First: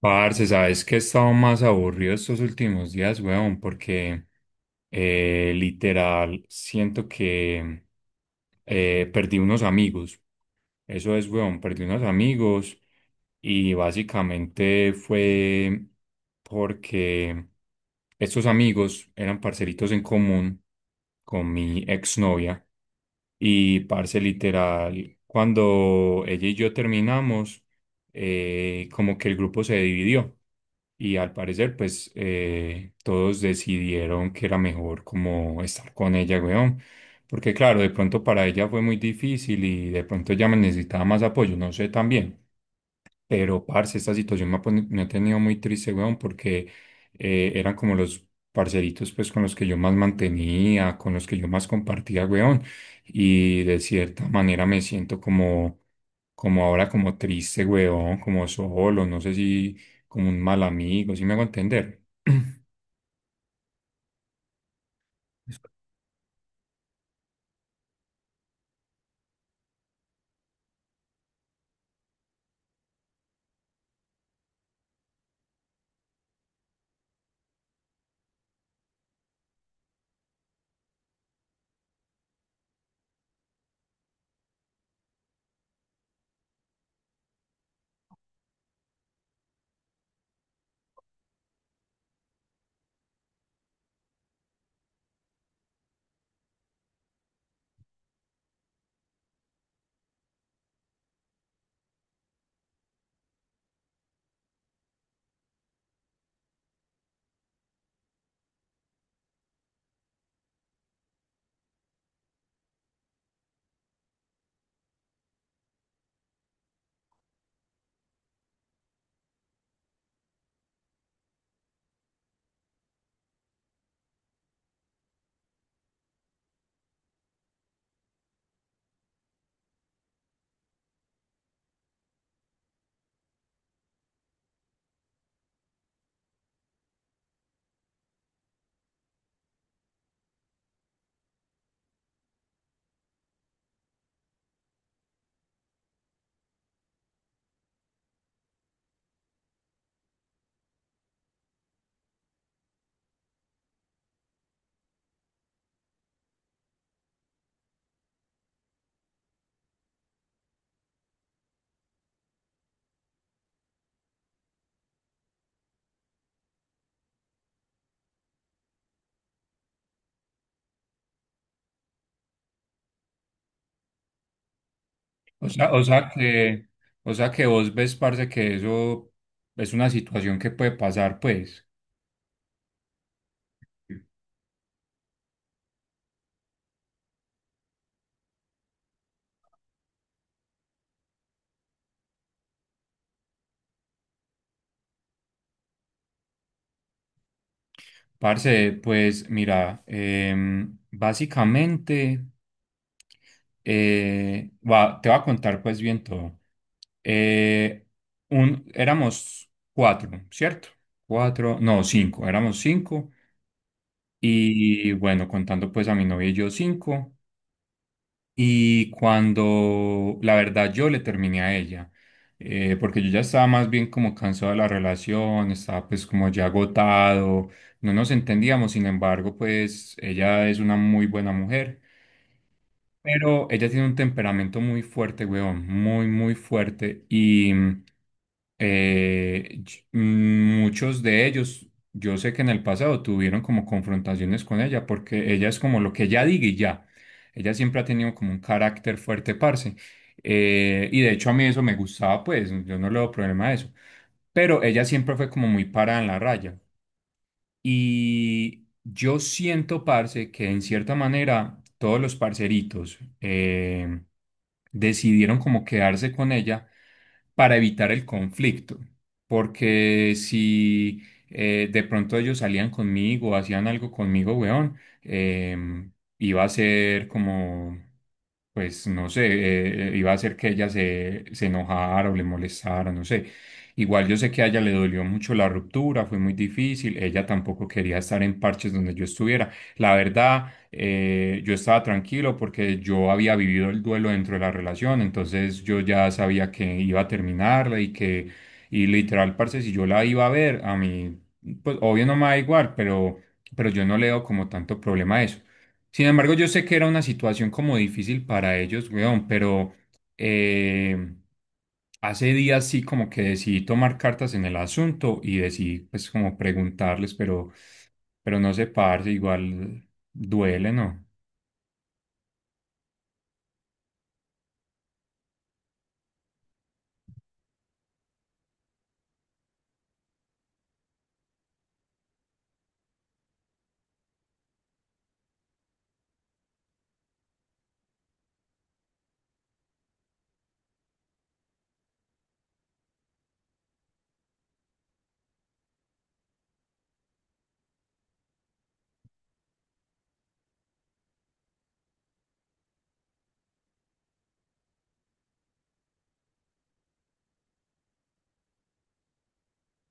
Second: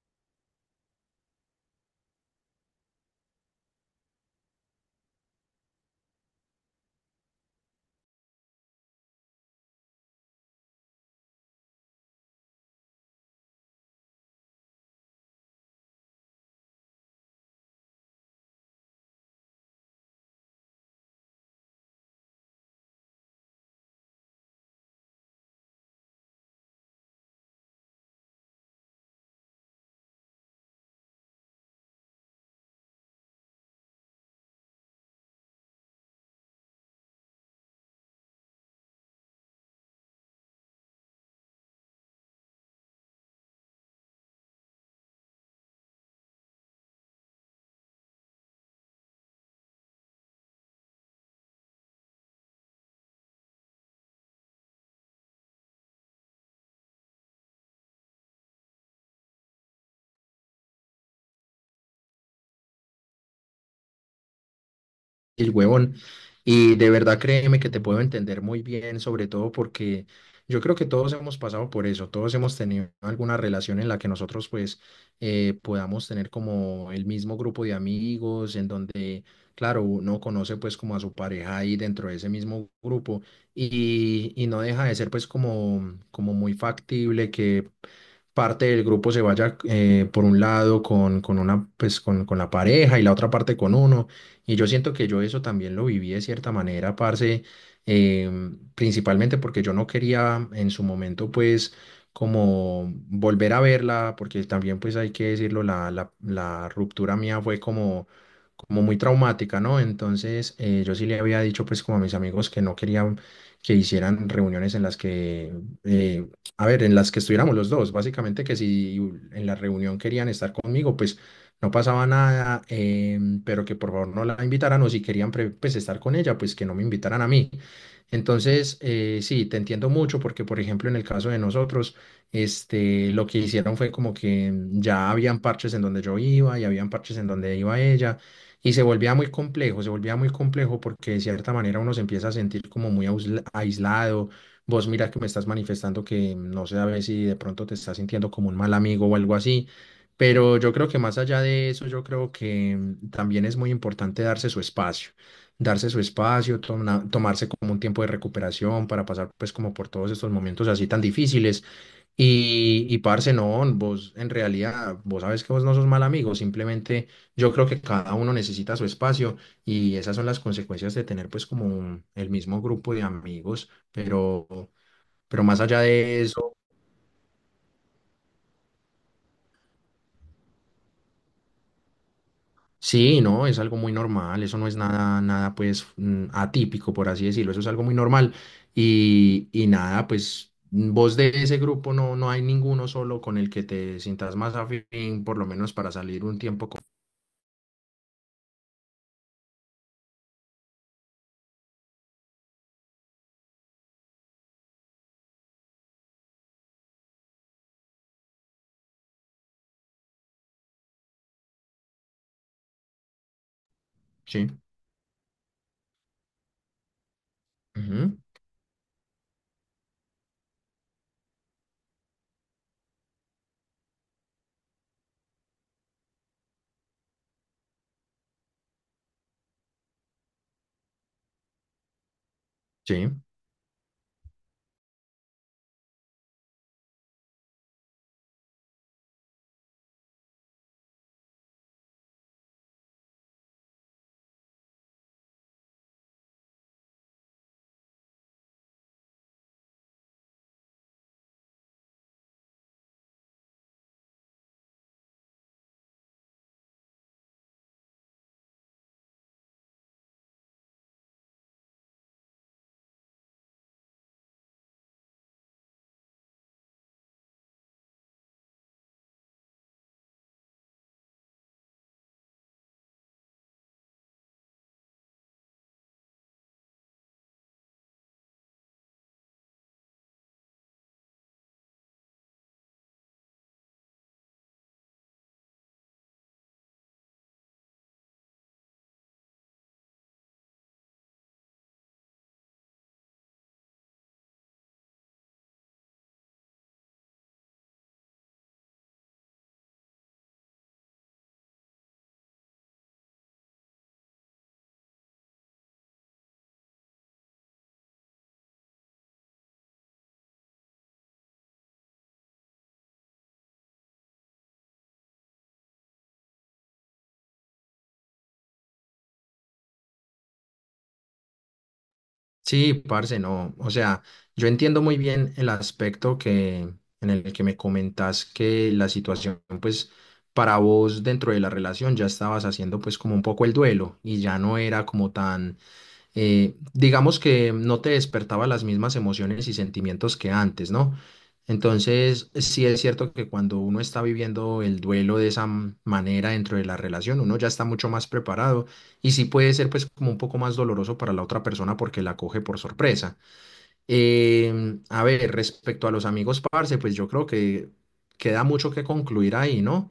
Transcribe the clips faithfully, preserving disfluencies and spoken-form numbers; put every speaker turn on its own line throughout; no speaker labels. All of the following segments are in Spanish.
Parce, sabes que he estado más aburrido estos últimos días, weón, porque eh, literal siento que eh, perdí unos amigos. Eso es, weón, perdí unos amigos y básicamente fue porque estos amigos eran parceritos en común con mi exnovia y parce literal, cuando ella y yo terminamos, eh, como que el grupo se dividió. Y al parecer, pues eh, todos decidieron que era mejor como estar con ella, weón. Porque claro, de pronto para ella fue muy difícil y de pronto ella me necesitaba más apoyo, no sé también. Pero, parce, esta situación me ha, poni- me ha tenido muy triste, weón, porque eh, eran como los parceritos, pues, con los que yo más mantenía, con los que yo más compartía, weón. Y de cierta manera me siento como, como ahora, como triste, weón, como solo, no sé si como un mal amigo, ¿si me hago entender?
El huevón. Y de verdad créeme que te puedo entender muy bien, sobre todo porque yo creo que todos hemos pasado por eso, todos hemos tenido alguna relación en la que nosotros pues eh, podamos tener como el mismo grupo de amigos, en donde, claro, uno conoce pues como a su pareja ahí dentro de ese mismo grupo y, y no deja de ser pues como, como muy factible que parte del grupo se vaya eh, por un lado con, con una pues con, con la pareja y la otra parte con uno. Y yo siento que yo eso también lo viví de cierta manera, parce, em, principalmente porque yo no quería en su momento, pues, como volver a verla, porque también, pues, hay que decirlo, la, la, la ruptura mía fue como, como muy traumática, ¿no? Entonces, eh, yo sí le había dicho, pues, como a mis amigos que no querían que hicieran reuniones en las que, eh, a ver, en las que estuviéramos los dos, básicamente que si en la reunión querían estar conmigo, pues no pasaba nada, em, pero que por favor no la invitaran o si querían pre- pues, estar con ella, pues que no me invitaran a mí. Entonces, eh, sí, te entiendo mucho porque, por ejemplo, en el caso de nosotros, este, lo que hicieron fue como que mm, ya habían parches en donde yo iba y habían parches en donde iba ella y se volvía muy complejo, se volvía muy complejo porque de cierta manera uno se empieza a sentir como muy ausla- aislado. Vos mira que me estás manifestando que mm, no sé a ver si de pronto te estás sintiendo como un mal amigo o algo así. Pero yo creo que más allá de eso, yo creo que mm, también es muy importante darse su espacio, darse su espacio, toma- tomarse como un tiempo de recuperación para pasar pues como por todos estos momentos así tan difíciles. Y, y parce, no, vos en realidad, vos sabes que vos no sos mal amigo, simplemente yo creo que cada uno necesita su espacio y esas son las consecuencias de tener pues como un- el mismo grupo de amigos, pero... Pero
O
más
sea,
allá
o sea
de
que,
eso,
o sea que vos ves, parce, que eso es una situación que puede pasar, pues.
sí, no, es algo muy normal, eso no es nada, nada pues mm, atípico, por así decirlo, eso es algo muy normal. Y, y nada, pues mm, vos de ese grupo no, no hay ninguno solo con el que te sientas más afín, por lo menos para salir un tiempo con...
Parce, pues mira, em, básicamente eh, va- te voy a contar pues bien todo. Eh, un, Éramos cuatro, ¿cierto? Cuatro, no, cinco, éramos cinco.
Sí,
Y bueno, contando pues a mi novia y yo cinco.
ujú,
Y cuando la verdad yo le terminé a ella, eh, porque yo ya estaba más bien como cansado de la relación, estaba pues como ya agotado, no nos entendíamos, sin embargo pues ella es una muy buena mujer,
sí,
pero ella tiene un temperamento muy fuerte, weón, muy, muy fuerte. Y mm, eh, ch- mm, muchos de ellos, yo sé que en el pasado tuvieron como confrontaciones con ella, porque ella es como lo que ella diga y ya. Ella siempre ha tenido como un carácter fuerte, parce. Eh, y de hecho a mí eso me gustaba, pues, yo no le doy problema a eso. Pero ella siempre fue como muy parada en la raya. Y yo siento, parce, que en cierta manera todos los parceritos eh, decidieron como quedarse con ella para evitar el conflicto. Porque si eh, de pronto ellos salían conmigo, hacían algo conmigo, weón, em, iba a ser como, pues no sé, eh, iba a ser que ella se, se enojara o le molestara, no sé. Igual yo sé que a ella le dolió mucho la ruptura, fue muy difícil, ella tampoco quería estar en parches donde yo estuviera. La verdad, eh, yo estaba tranquilo porque yo había vivido el duelo dentro de la relación, entonces yo ya sabía que iba a terminarla y que, y literal, parce, si yo la iba a ver, a mí, pues obvio no me da igual, pero, pero yo no le veo como tanto problema a eso. Sin embargo, yo sé que era una situación como difícil para ellos, weón, pero... Eh, hace días sí como que decidí tomar cartas en el asunto y decidí pues como preguntarles, pero, pero no sé, parce, igual duele, ¿no?
sí, parce, no, o sea, yo entiendo muy bien el aspecto que, en el que me comentas que la situación pues para vos dentro de la relación ya estabas haciendo pues como un poco el duelo y ya no era como tan eh, digamos que no te despertaba las mismas emociones y sentimientos que antes, ¿no? Entonces, sí es cierto que cuando uno está viviendo el duelo de esa m- manera dentro de la relación, uno ya está mucho más preparado y sí puede ser pues como un poco más doloroso para la otra persona porque la coge por sorpresa. Eh, a ver, respecto a los amigos, parce, pues yo creo que queda mucho que concluir ahí, ¿no?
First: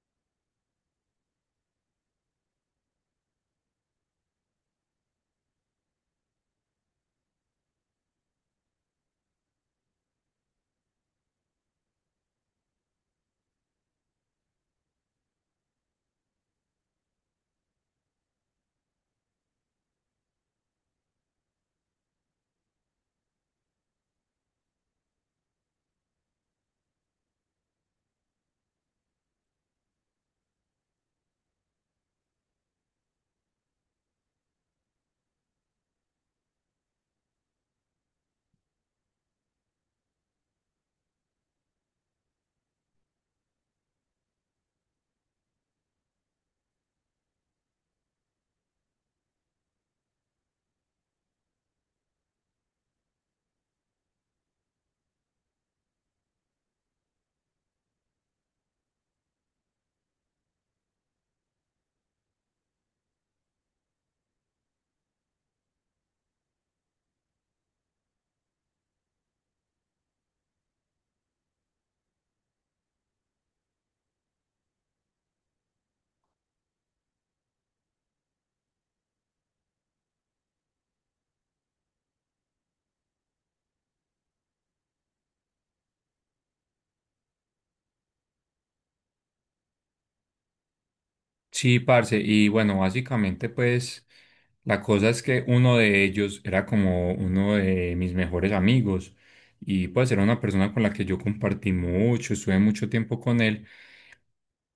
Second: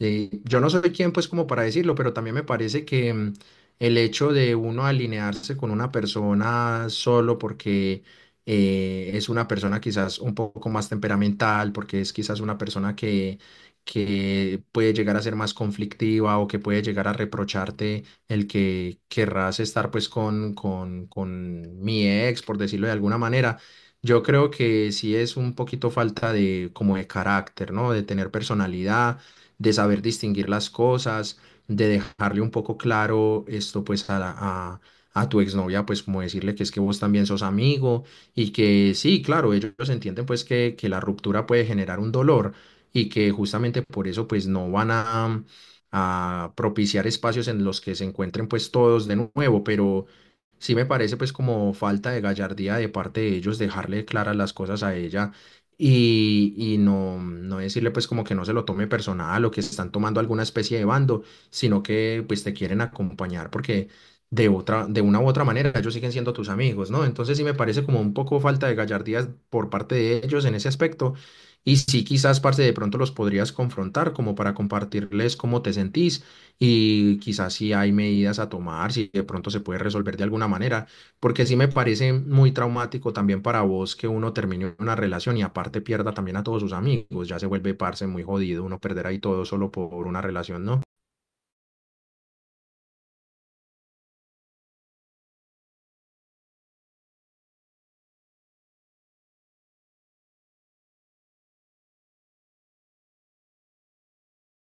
Eh, yo no soy quien, pues, como para decirlo, pero también me parece que mm, el hecho de uno alinearse con una persona solo porque eh, es una persona quizás un poco más temperamental, porque es quizás una persona que, que puede llegar a ser más conflictiva o que puede llegar a reprocharte el que querrás estar pues con, con, con mi ex, por decirlo de alguna manera. Yo creo que sí es un poquito falta de como de carácter, ¿no? De tener personalidad, de saber distinguir las cosas, de dejarle un poco claro esto pues a, la- a, a tu exnovia, pues como decirle que es que vos también sos amigo y que sí, claro, ellos entienden pues que, que la ruptura puede generar un dolor y que justamente por eso pues no van a a propiciar espacios en los que se encuentren pues todos de nuevo, pero sí me parece pues como falta de gallardía de parte de ellos dejarle claras las cosas a ella y, y no, no decirle pues como que no se lo tome personal o que están tomando alguna especie de bando, sino que pues te quieren acompañar porque de otra, de una u otra manera ellos siguen siendo tus amigos, ¿no? Entonces sí me parece como un poco falta de gallardía por parte de ellos en ese aspecto y sí, quizás, parce, de pronto los podrías confrontar como para compartirles cómo te sentís y quizás si hay medidas a tomar, si de pronto se puede resolver de alguna manera, porque sí me parece muy traumático también para vos que uno termine una relación y aparte pierda también a todos sus amigos, ya se vuelve, parce, muy jodido uno perder ahí todo solo por una relación, ¿no?
Sí, parce, y bueno, básicamente pues la cosa es que uno de ellos era como uno de mis mejores amigos y pues era una persona con la que yo compartí mucho, estuve mucho tiempo con él.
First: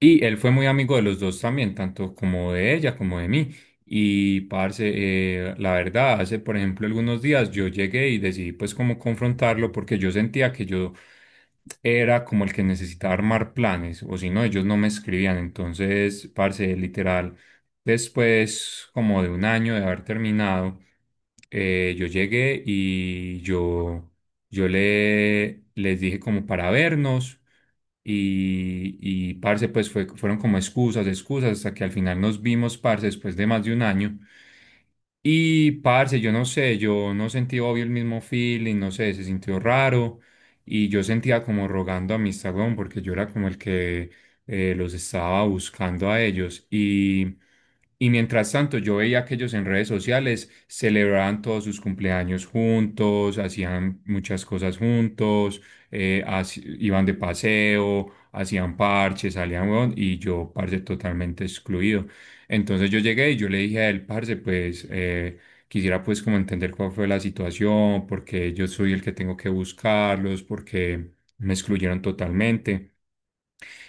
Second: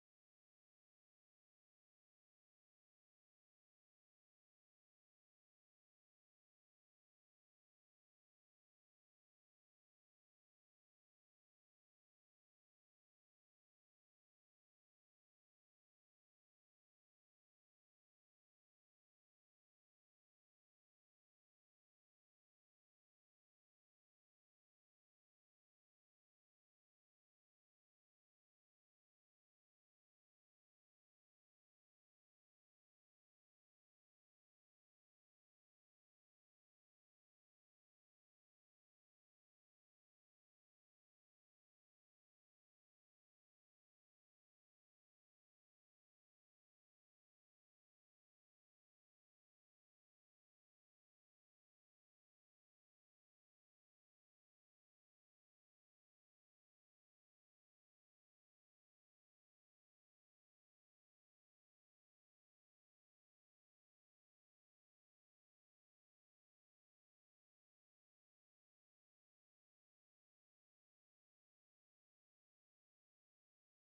Y él fue muy amigo de los dos también, tanto como de ella como de mí. Y parce, eh, la verdad, hace por ejemplo algunos días yo llegué y decidí pues como confrontarlo porque yo sentía que yo era como el que necesitaba armar planes o si no ellos no me escribían. Entonces, parce, literal, después como de un año de haber terminado, eh, yo llegué y yo... Yo le, les dije como para vernos y, y parce, pues fue, fueron como excusas, excusas, hasta que al final nos vimos, parce, después de más de un año. Y parce, yo no sé, yo no sentí obvio el mismo feeling, no sé, se sintió raro y yo sentía como rogando a mi weón, porque yo era como el que eh, los estaba buscando a ellos y... Y mientras tanto, yo veía que ellos en redes sociales celebraban todos sus cumpleaños juntos, hacían muchas cosas juntos, eh, haci- iban de paseo, hacían parches, salían, weón, y yo, parce, totalmente excluido. Entonces yo llegué y yo le dije a él, parce, pues eh, quisiera pues como entender cuál fue la situación, porque yo soy el que tengo que buscarlos, porque me excluyeron totalmente.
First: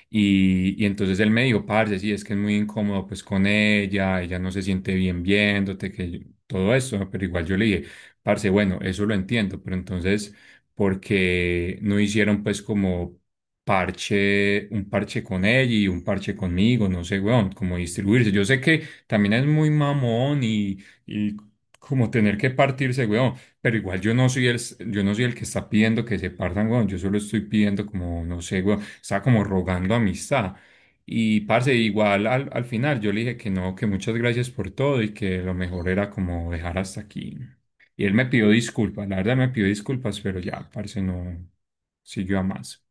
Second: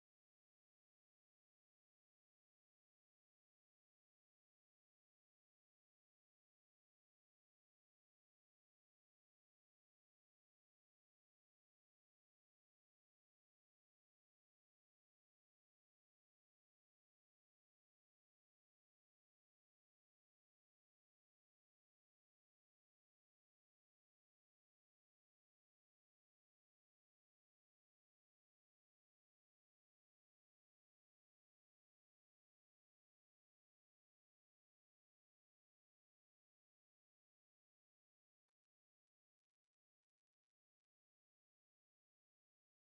Y, y entonces él me dijo, parce, sí, es que es muy incómodo pues con ella, ella no se siente bien viéndote, que yo- todo eso, ¿no? Pero igual yo le dije, parce, bueno, eso lo entiendo, pero entonces, ¿por qué no hicieron pues como parche, un parche con ella y un parche conmigo? No sé, weón, como distribuirse. Yo sé que también es muy mamón y, y como tener que partirse, weón. Pero igual yo no soy el, yo no soy el que está pidiendo que se partan, weón. Yo solo estoy pidiendo como, no sé, weón, estaba como rogando amistad. Y parce, igual al, al final yo le dije que no, que muchas gracias por todo y que lo mejor era como dejar hasta aquí. Y él me pidió disculpas, la verdad me pidió disculpas, pero ya, parce, no siguió a más.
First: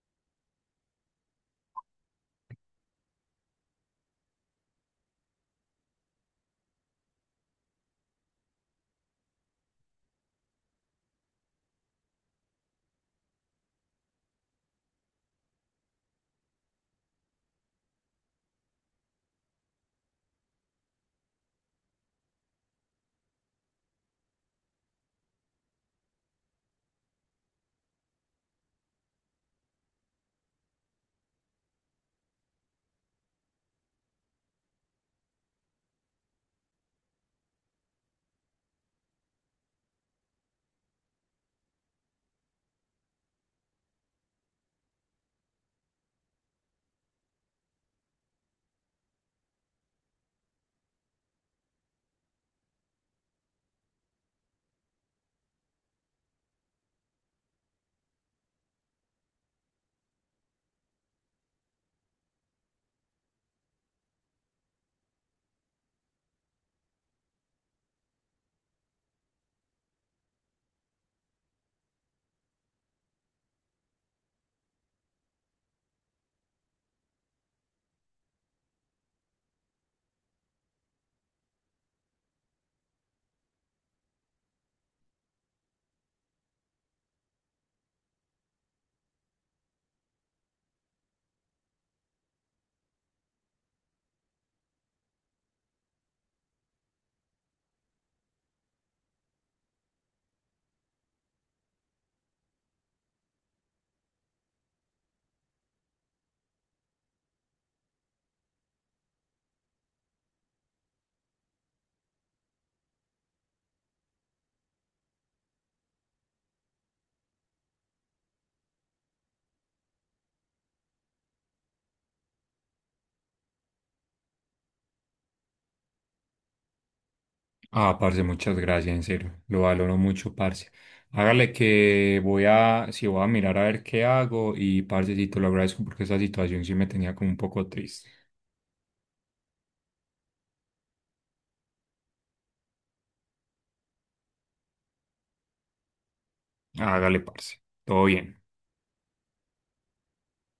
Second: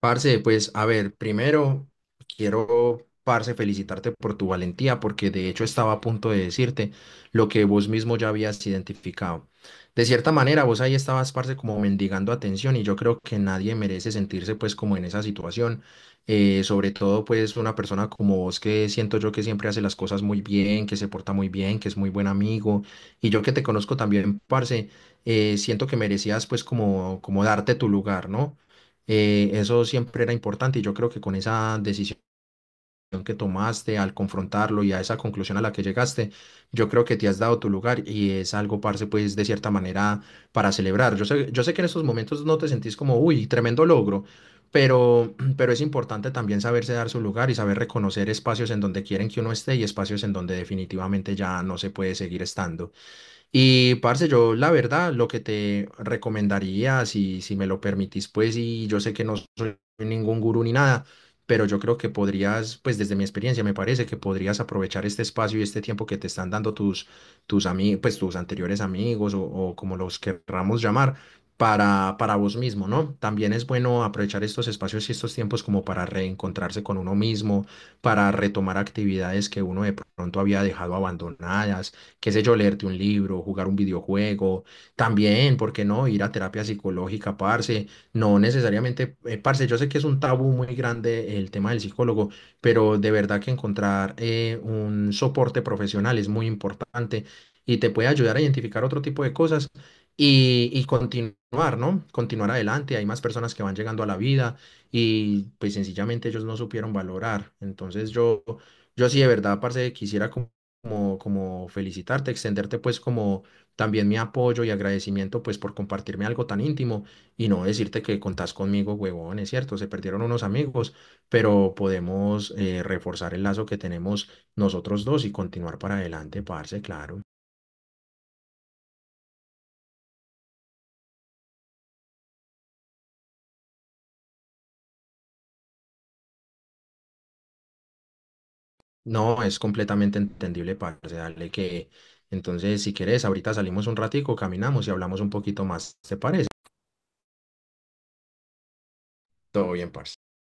Parce, pues a ver, primero quiero, parce, felicitarte por tu valentía, porque de hecho estaba a punto de decirte lo que vos mismo ya habías identificado. De cierta manera, vos ahí estabas, parce, como mendigando atención y yo creo que nadie merece sentirse pues como en esa situación, eh, sobre todo pues una persona como vos que siento yo que siempre hace las cosas muy bien, que se porta muy bien, que es muy buen amigo y yo que te conozco también, parce, eh, siento que merecías pues como, como darte tu lugar, ¿no? Eh, eso siempre era importante y yo creo que con esa decisión que tomaste, al confrontarlo y a esa conclusión a la que llegaste, yo creo que te has dado tu lugar y es algo, parce, pues de cierta manera para celebrar. Yo sé, yo sé que en estos momentos no te sentís como, uy, tremendo logro, pero, pero es importante también saberse dar su lugar y saber reconocer espacios en donde quieren que uno esté y espacios en donde definitivamente ya no se puede seguir estando. Y parce, yo la verdad lo que te recomendaría, si, si me lo permitís, pues, y yo sé que no soy ningún gurú ni nada, pero yo creo que podrías, pues desde mi experiencia me parece que podrías aprovechar este espacio y este tiempo que te están dando tus, tus amigos, pues tus anteriores amigos o, o como los querramos llamar, para, para vos mismo, ¿no? También es bueno aprovechar estos espacios y estos tiempos como para reencontrarse con uno mismo, para retomar actividades que uno de pronto había dejado abandonadas qué sé yo, leerte un libro, jugar un videojuego, también, ¿por qué no? Ir a terapia psicológica, parce, no necesariamente, eh, parce, yo sé que es un tabú muy grande el tema del psicólogo, pero de verdad que encontrar eh, un soporte profesional es muy importante y te puede ayudar a identificar otro tipo de cosas y, y continuar, ¿no? Continuar adelante, hay más personas que van llegando a la vida y pues sencillamente ellos no supieron valorar. Entonces yo, yo sí de verdad, parce, quisiera como como, como felicitarte, extenderte pues como también mi apoyo y agradecimiento pues por compartirme algo tan íntimo y no decirte que contás conmigo, huevón, es cierto, se perdieron unos amigos, pero podemos eh, reforzar el lazo que tenemos nosotros dos y continuar para adelante, parce, claro.
Ah, parce, muchas gracias, en serio. Lo valoro mucho, parce. Hágale que voy a, si voy a mirar a ver qué hago y parce, sí, te lo agradezco porque esa situación sí me tenía como un poco triste.
No, es completamente entendible, parce, dale que... Entonces, si querés, ahorita salimos un ratico, caminamos y hablamos un poquito más, ¿te parece?
Hágale, parce. Todo bien.
Todo bien, parce.